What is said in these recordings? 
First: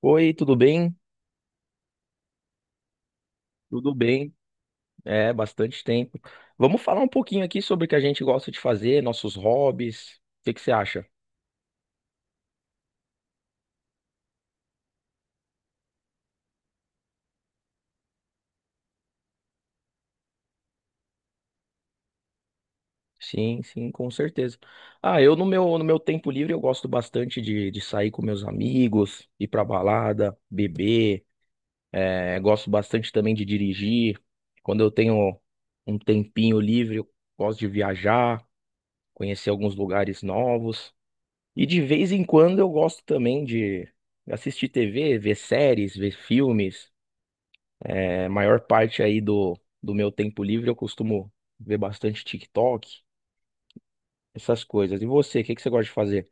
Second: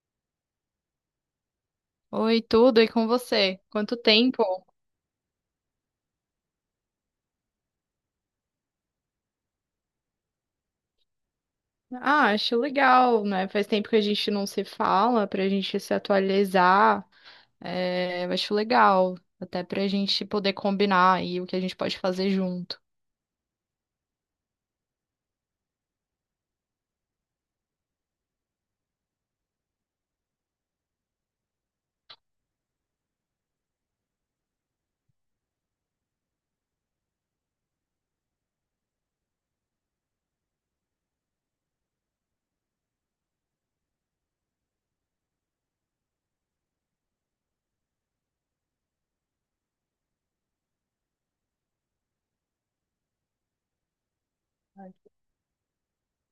Oi, tudo bem? Oi, tudo e com você? Tudo Quanto bem? tempo? É, bastante tempo. Vamos falar um pouquinho aqui sobre o que a gente gosta de fazer, nossos hobbies. O que que você acha? Ah, acho legal, né? Faz tempo que a gente não se fala, pra gente se atualizar. É, eu acho legal, até pra gente poder combinar aí o que a gente pode fazer junto. Sim, sim, com certeza. Ah, eu no meu tempo livre eu gosto bastante de sair com meus amigos, ir pra balada, beber. É, gosto bastante também de dirigir. Quando eu tenho um tempinho livre, eu gosto de viajar, conhecer alguns lugares novos. E de vez em quando eu gosto também de assistir TV, ver séries, ver filmes. É, a maior parte aí do meu tempo livre eu costumo ver bastante TikTok, essas coisas. E você, o que que você gosta de fazer?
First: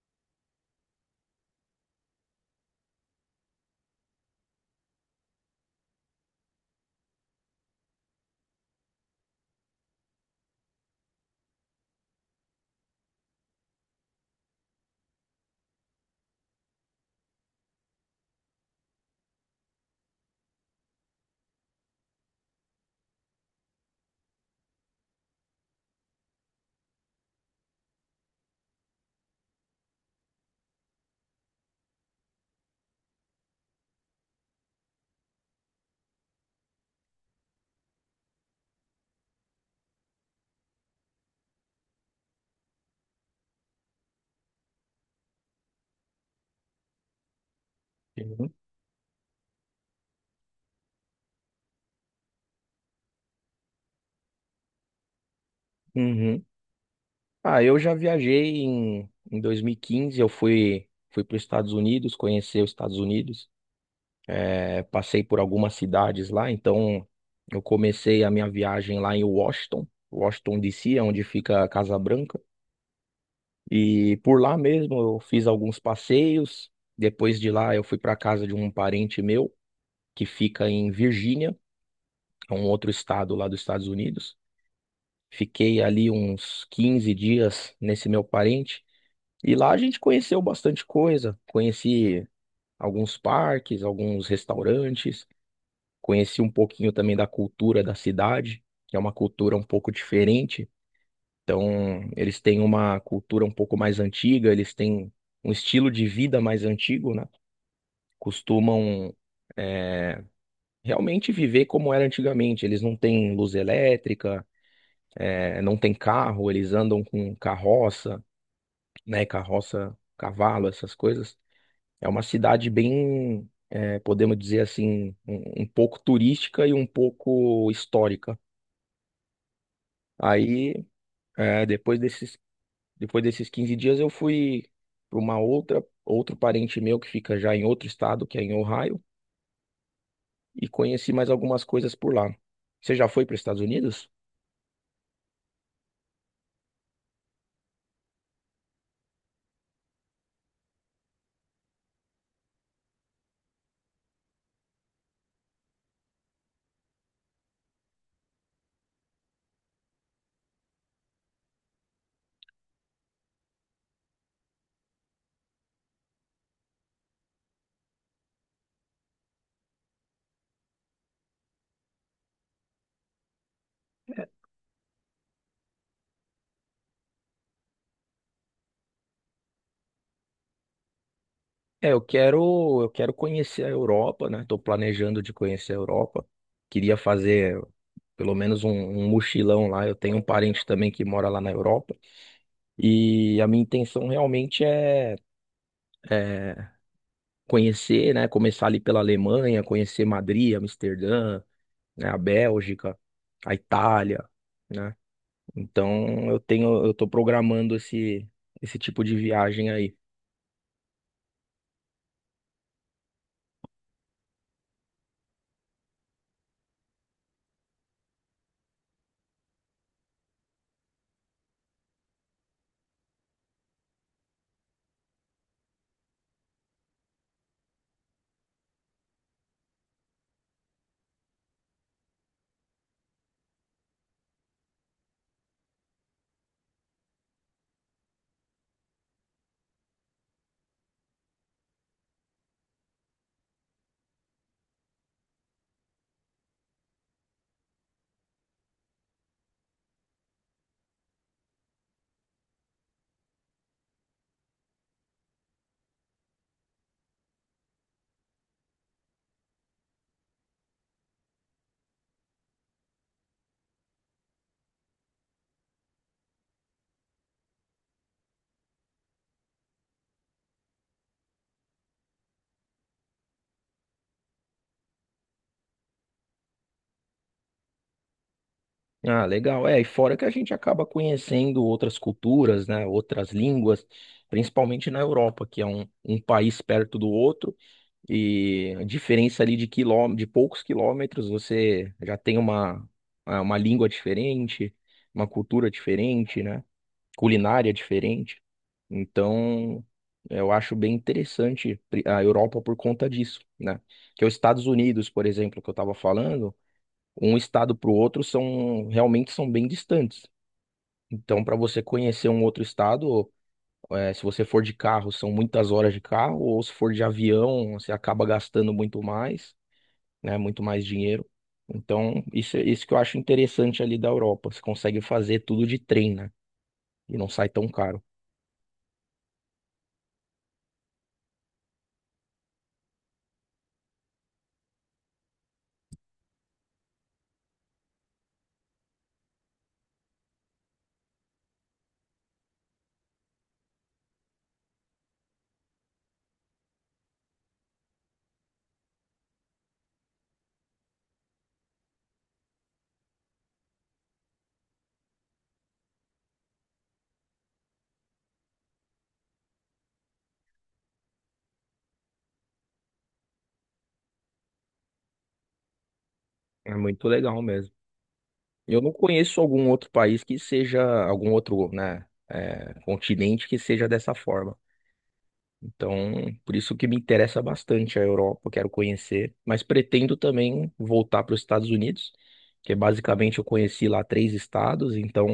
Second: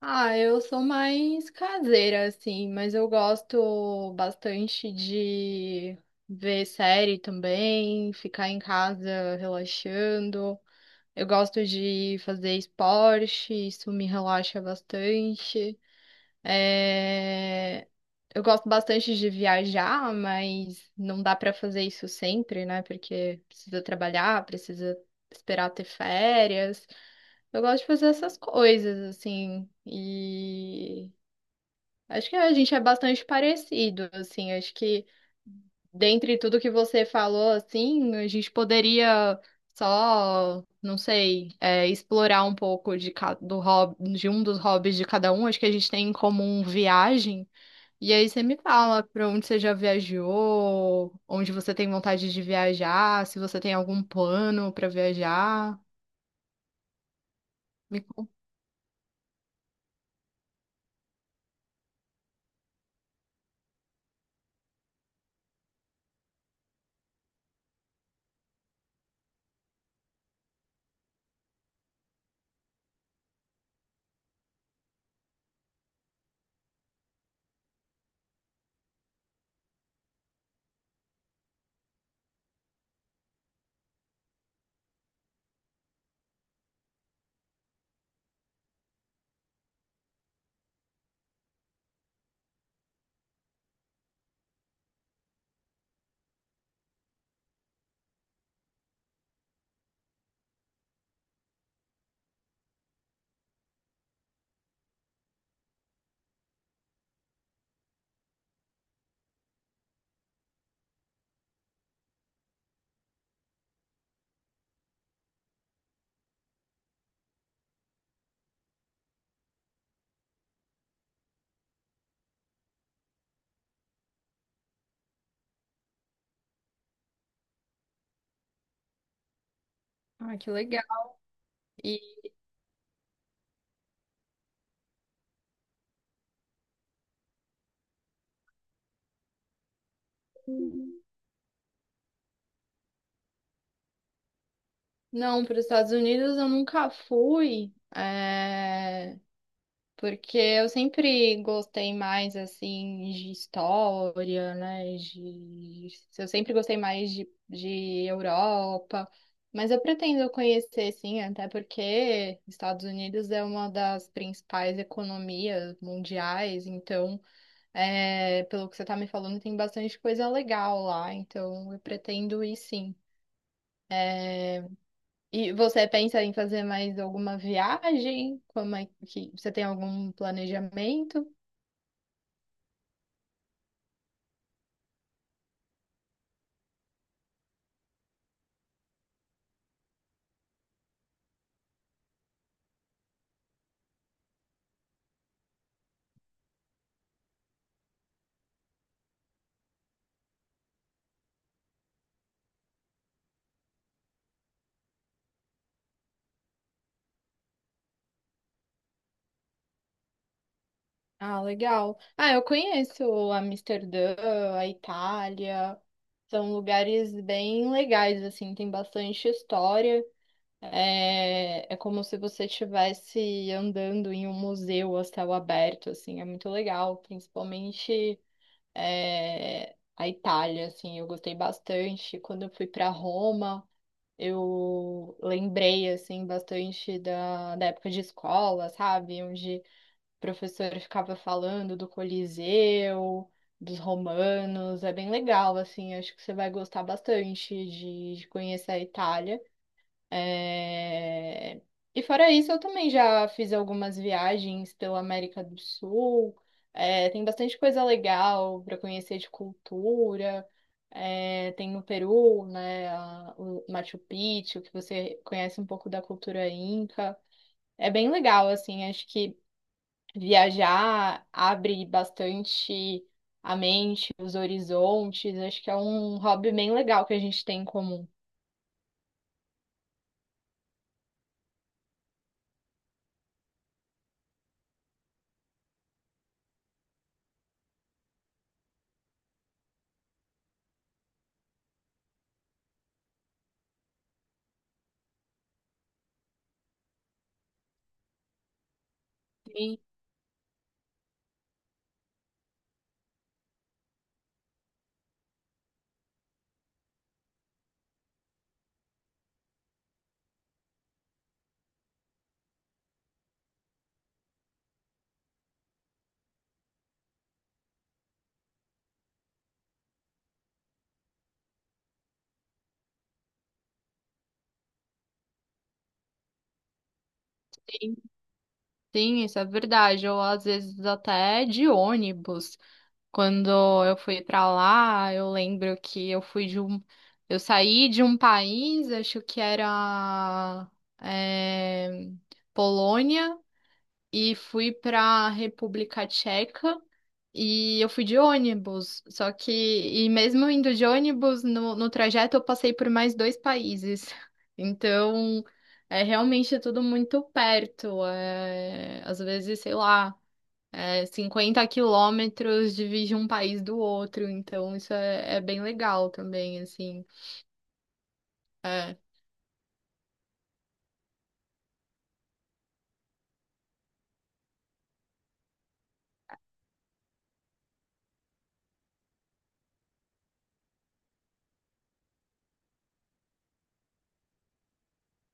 Ah, eu sou mais caseira, assim, mas eu gosto bastante de ver série também, ficar em casa relaxando. Eu gosto de fazer esporte, isso me relaxa bastante. É, Eu gosto bastante de viajar, mas não dá para fazer isso sempre, né? Porque precisa trabalhar, precisa esperar ter férias. Eu gosto de fazer essas coisas, assim. Acho que a gente é bastante parecido, assim. Acho que dentre tudo que você falou, assim, a gente poderia só, não sei, explorar um pouco do hobby, de um dos hobbies de cada um. Acho que a gente tem em comum viagem. E aí você Uhum. me fala para onde você já viajou, onde você tem vontade de viajar, se você tem algum plano para viajar. Uhum. Ah, eu já Me conta. viajei em 2015, eu fui para os Estados Unidos, conhecer os Estados Unidos. É, passei por algumas cidades lá, então eu comecei a minha viagem lá em Washington, Washington DC, onde fica a Casa Branca. E por lá mesmo eu fiz alguns passeios. Depois de lá eu fui para casa de um parente meu que fica em Virgínia, é um outro estado lá dos Estados Unidos. Fiquei ali uns 15 dias nesse meu parente e lá a gente conheceu bastante coisa. Conheci alguns parques, alguns restaurantes, conheci um pouquinho também da cultura da cidade, que é uma cultura um pouco diferente. Então, eles têm uma cultura um pouco mais antiga, eles têm um estilo de vida mais antigo, né? Costumam é, realmente viver como era antigamente. Eles não têm luz elétrica, não têm carro, eles andam com carroça, né? Carroça, cavalo, essas coisas. É uma cidade bem, podemos dizer assim, um pouco turística e um pouco histórica. Ah, que legal. Aí, eh, depois desse Depois desses 15 dias eu fui para outro parente meu que fica já em outro estado, que é em Ohio, E e conheci mais algumas coisas por lá. Você já foi para os Estados Unidos? Não, para os Estados Unidos eu nunca fui, porque eu sempre gostei mais assim de história, né? De... Eu sempre gostei mais de Europa, mas eu pretendo conhecer sim, até porque Estados Unidos é uma das principais economias mundiais, então, pelo que você está me falando, tem bastante coisa legal lá, então eu pretendo ir sim. E você pensa em fazer mais alguma viagem? Como é que você tem algum planejamento? É, eu quero conhecer a Europa, né? Estou planejando de conhecer a Europa. Queria fazer pelo menos um mochilão lá. Eu tenho um parente também que mora lá na Europa. E a minha intenção realmente é conhecer, né? Começar ali pela Alemanha, conhecer Madrid, Amsterdã, né, a Bélgica, a Itália, né? Então eu tô programando esse tipo de viagem aí. Ah, legal. Ah, eu conheço Amsterdã, a Itália. São lugares bem legais, assim, tem bastante história. É, é como se você estivesse andando em um museu a céu aberto, assim, é muito legal, principalmente a Itália, assim, eu gostei bastante quando eu fui para Roma. Eu lembrei, assim, bastante da época de escola, sabe? Onde o professor ficava falando do Coliseu, dos romanos. É bem legal, assim. Acho que você vai gostar bastante de conhecer a Itália. É, E fora isso, eu também já fiz algumas viagens pela América do Sul. É, tem bastante coisa legal para conhecer de cultura. É, tem no Peru, né, o Machu Picchu, que você conhece um pouco da cultura inca. É bem legal, assim, acho que viajar abre bastante a mente, os horizontes. Acho que é um hobby bem legal que a gente tem em comum. Ah, legal. É, e fora que a gente acaba conhecendo outras culturas, né, outras línguas, principalmente na Europa, que é um país perto do outro, e a diferença ali de poucos quilômetros, você já tem uma língua diferente, uma cultura diferente, né? Culinária diferente. Sim. Então, eu acho bem interessante a Europa por conta disso, né? Que é os Estados Unidos, por exemplo, que eu estava falando, um estado para o outro são realmente são bem distantes. Então, para você conhecer um outro estado, se você for de carro, são muitas horas de carro, ou se for de avião, você acaba gastando muito mais, né? Muito mais dinheiro. Então, isso que eu acho interessante ali da Europa. Você consegue fazer tudo de trem, né? E não sai tão caro. Sim, isso é verdade. Ou às vezes até de ônibus. Quando eu fui pra lá, eu lembro que eu fui de um. Eu saí de um país, acho que era eh, Polônia e fui para República Tcheca e eu fui de ônibus. Só que, e mesmo indo de ônibus, no trajeto eu passei por mais dois países. Então, é realmente tudo muito perto. É, às vezes, sei lá, é, 50 km divide um país do outro. Então, isso é, é bem legal também, É assim. muito legal mesmo. Eu não É, conheço algum outro país que seja, algum outro, né, continente que seja dessa forma. Então, por isso que me interessa bastante a Europa, quero conhecer, mas pretendo também voltar para os Estados Unidos, que é basicamente eu conheci lá três estados, então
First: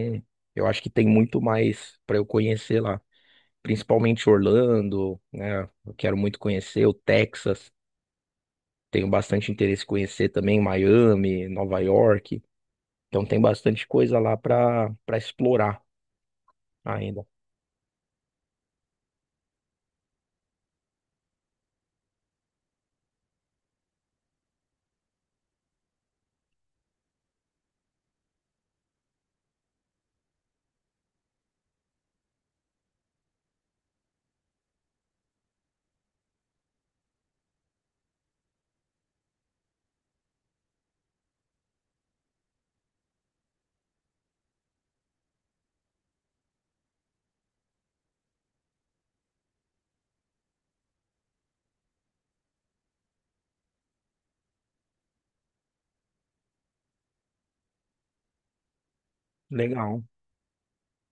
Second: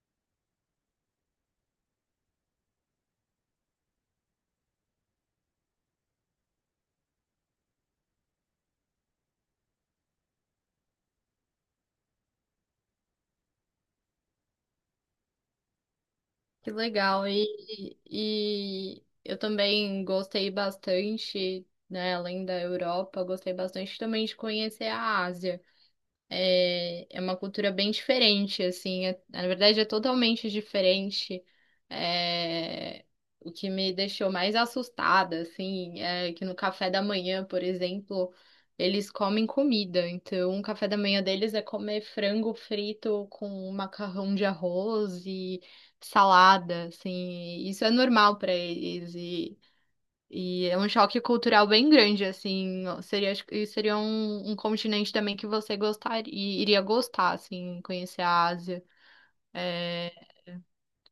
eu acho que tem muito mais para eu conhecer lá, principalmente Orlando, né? Eu quero muito conhecer o Texas, tenho bastante interesse em conhecer também Miami, Nova York. Então tem bastante coisa lá para explorar. Que Ainda. legal. E eu também gostei bastante, né, além da Europa, eu gostei bastante também de conhecer a Ásia. É, é uma cultura bem diferente, assim, na verdade é totalmente diferente. É, o que me deixou mais assustada, assim, é que no café da manhã, por exemplo, eles comem comida. Então, o café da manhã deles é comer frango frito com macarrão de arroz e salada, assim. Isso é normal para eles e é um choque cultural bem grande, assim. Seria, acho que seria um continente também que você gostaria, iria gostar, assim, conhecer a Ásia. Legal. É,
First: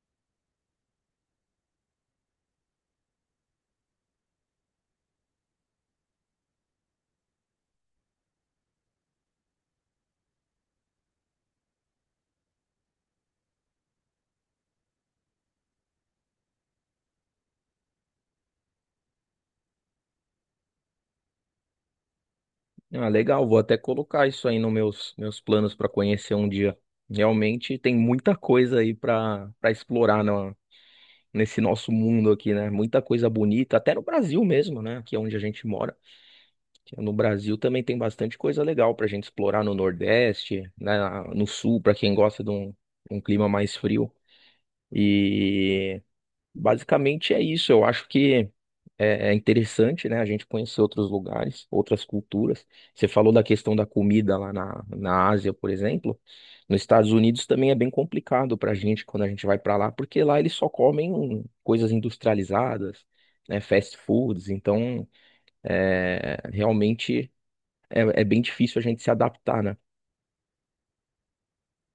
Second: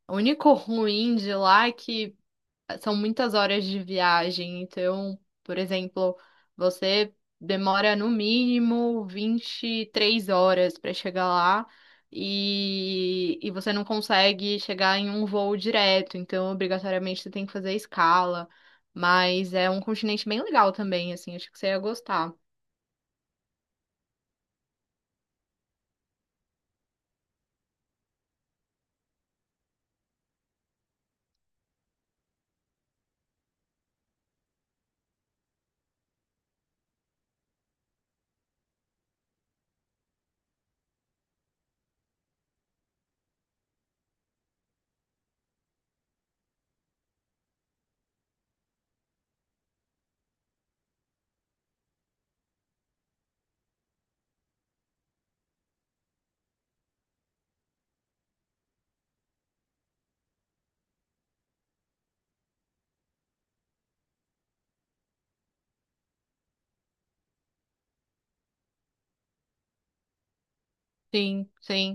o único ruim de lá é que são muitas horas de viagem. Então, por exemplo, você demora no mínimo 23 horas para chegar lá e você não consegue chegar em um voo direto. Então, obrigatoriamente, você tem que fazer escala. Mas é um continente bem legal também, assim, acho que você ia gostar. Ah, legal. Vou até colocar isso aí nos meus planos para conhecer um dia. Realmente tem muita coisa aí para explorar no, nesse nosso mundo aqui, né? Muita coisa bonita, até no Brasil mesmo, né? Aqui é onde a gente mora. No Brasil também tem bastante coisa legal para a gente explorar no Nordeste, né? No Sul, para quem gosta de um clima mais frio. E basicamente é isso. Eu acho que é interessante, né, a gente conhecer outros lugares, outras culturas. Você falou da questão da comida lá na Ásia, por exemplo. Nos Estados Unidos também é bem complicado para a gente quando a gente vai para lá, porque lá eles só comem coisas industrializadas, né, fast foods. Então, realmente é bem difícil a gente se adaptar, né? Sim, sim.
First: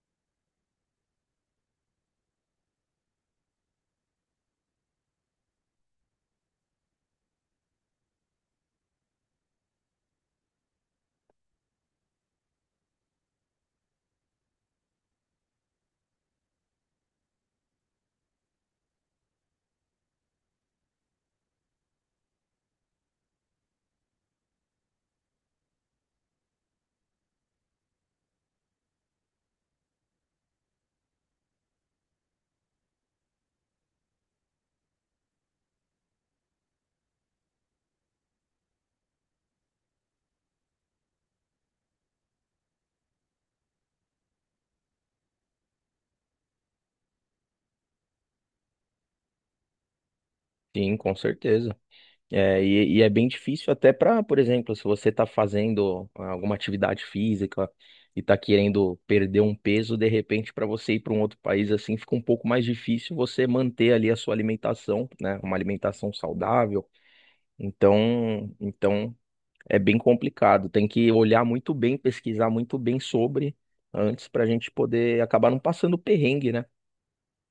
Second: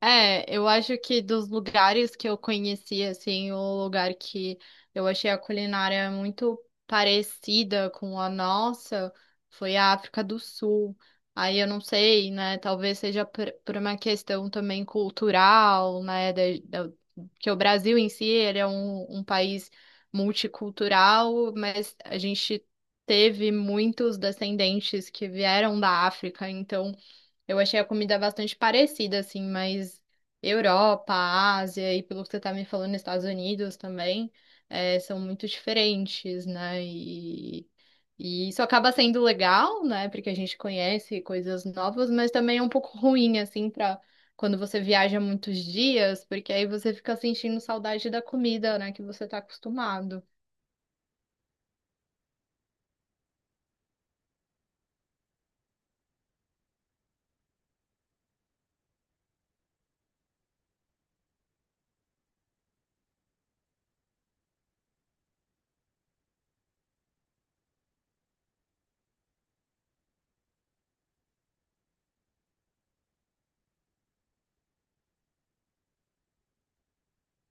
É, eu acho que dos lugares que eu conheci, assim, o lugar que eu achei a culinária muito parecida com a nossa foi a África do Sul. Aí eu não sei, né? Talvez seja por uma questão também cultural, né? Que o Brasil em si, ele é um país multicultural, mas a gente teve muitos descendentes que vieram da África, então. Eu achei a comida bastante parecida, assim, mas Europa, Ásia e pelo que você tá me falando, Estados Unidos também, são muito diferentes, né? E isso acaba sendo legal, né? Porque a gente conhece coisas novas, mas também é um pouco ruim, assim, pra quando você viaja muitos dias, porque aí você fica sentindo saudade da comida, né? Que você tá acostumado. Sim, com certeza. É, e é bem difícil até para, por exemplo, se você está fazendo alguma atividade física e está querendo perder um peso, de repente, para você ir para um outro país assim, fica um pouco mais difícil você manter ali a sua alimentação, né? Uma alimentação saudável. Então, é bem complicado. Tem que olhar muito bem, pesquisar muito bem sobre antes para a gente poder acabar não passando perrengue, né?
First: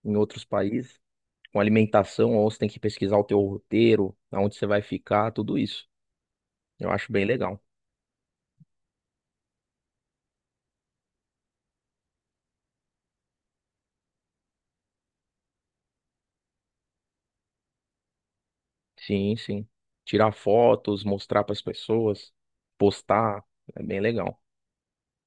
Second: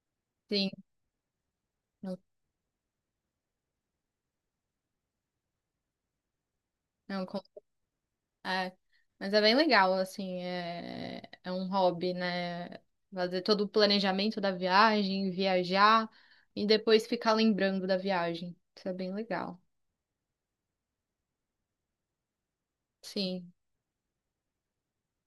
Em outros Sim, países, com não, alimentação, ou você tem que pesquisar o teu roteiro, aonde você vai ficar, tudo isso. Eu acho bem não, legal. É, mas é bem legal, assim, é um hobby, né? Fazer todo o planejamento da viagem, viajar e depois ficar lembrando da viagem. Isso é bem Sim, legal. sim. Tirar fotos, mostrar para as pessoas, postar, Sim, é bem legal.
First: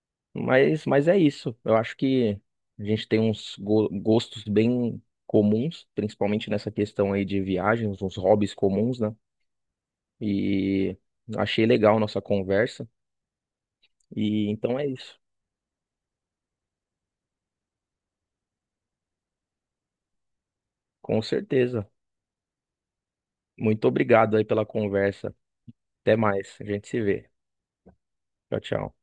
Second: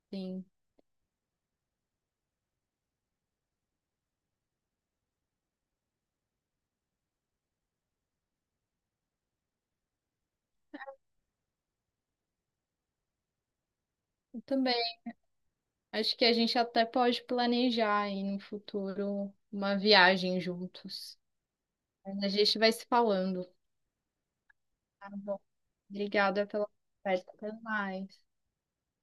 sim. Mas, é isso. Eu acho que a gente tem uns gostos bem comuns, principalmente nessa questão aí de viagens, uns hobbies comuns, né? E achei legal a nossa conversa. Eu E também. então é isso. Acho que a gente até pode planejar aí no futuro uma viagem juntos. Com certeza. Mas a gente vai se falando. Muito obrigado aí pela Tá conversa. bom. Até Obrigada mais. A pela gente se vê. conversa. Até mais. Tchau, tchau.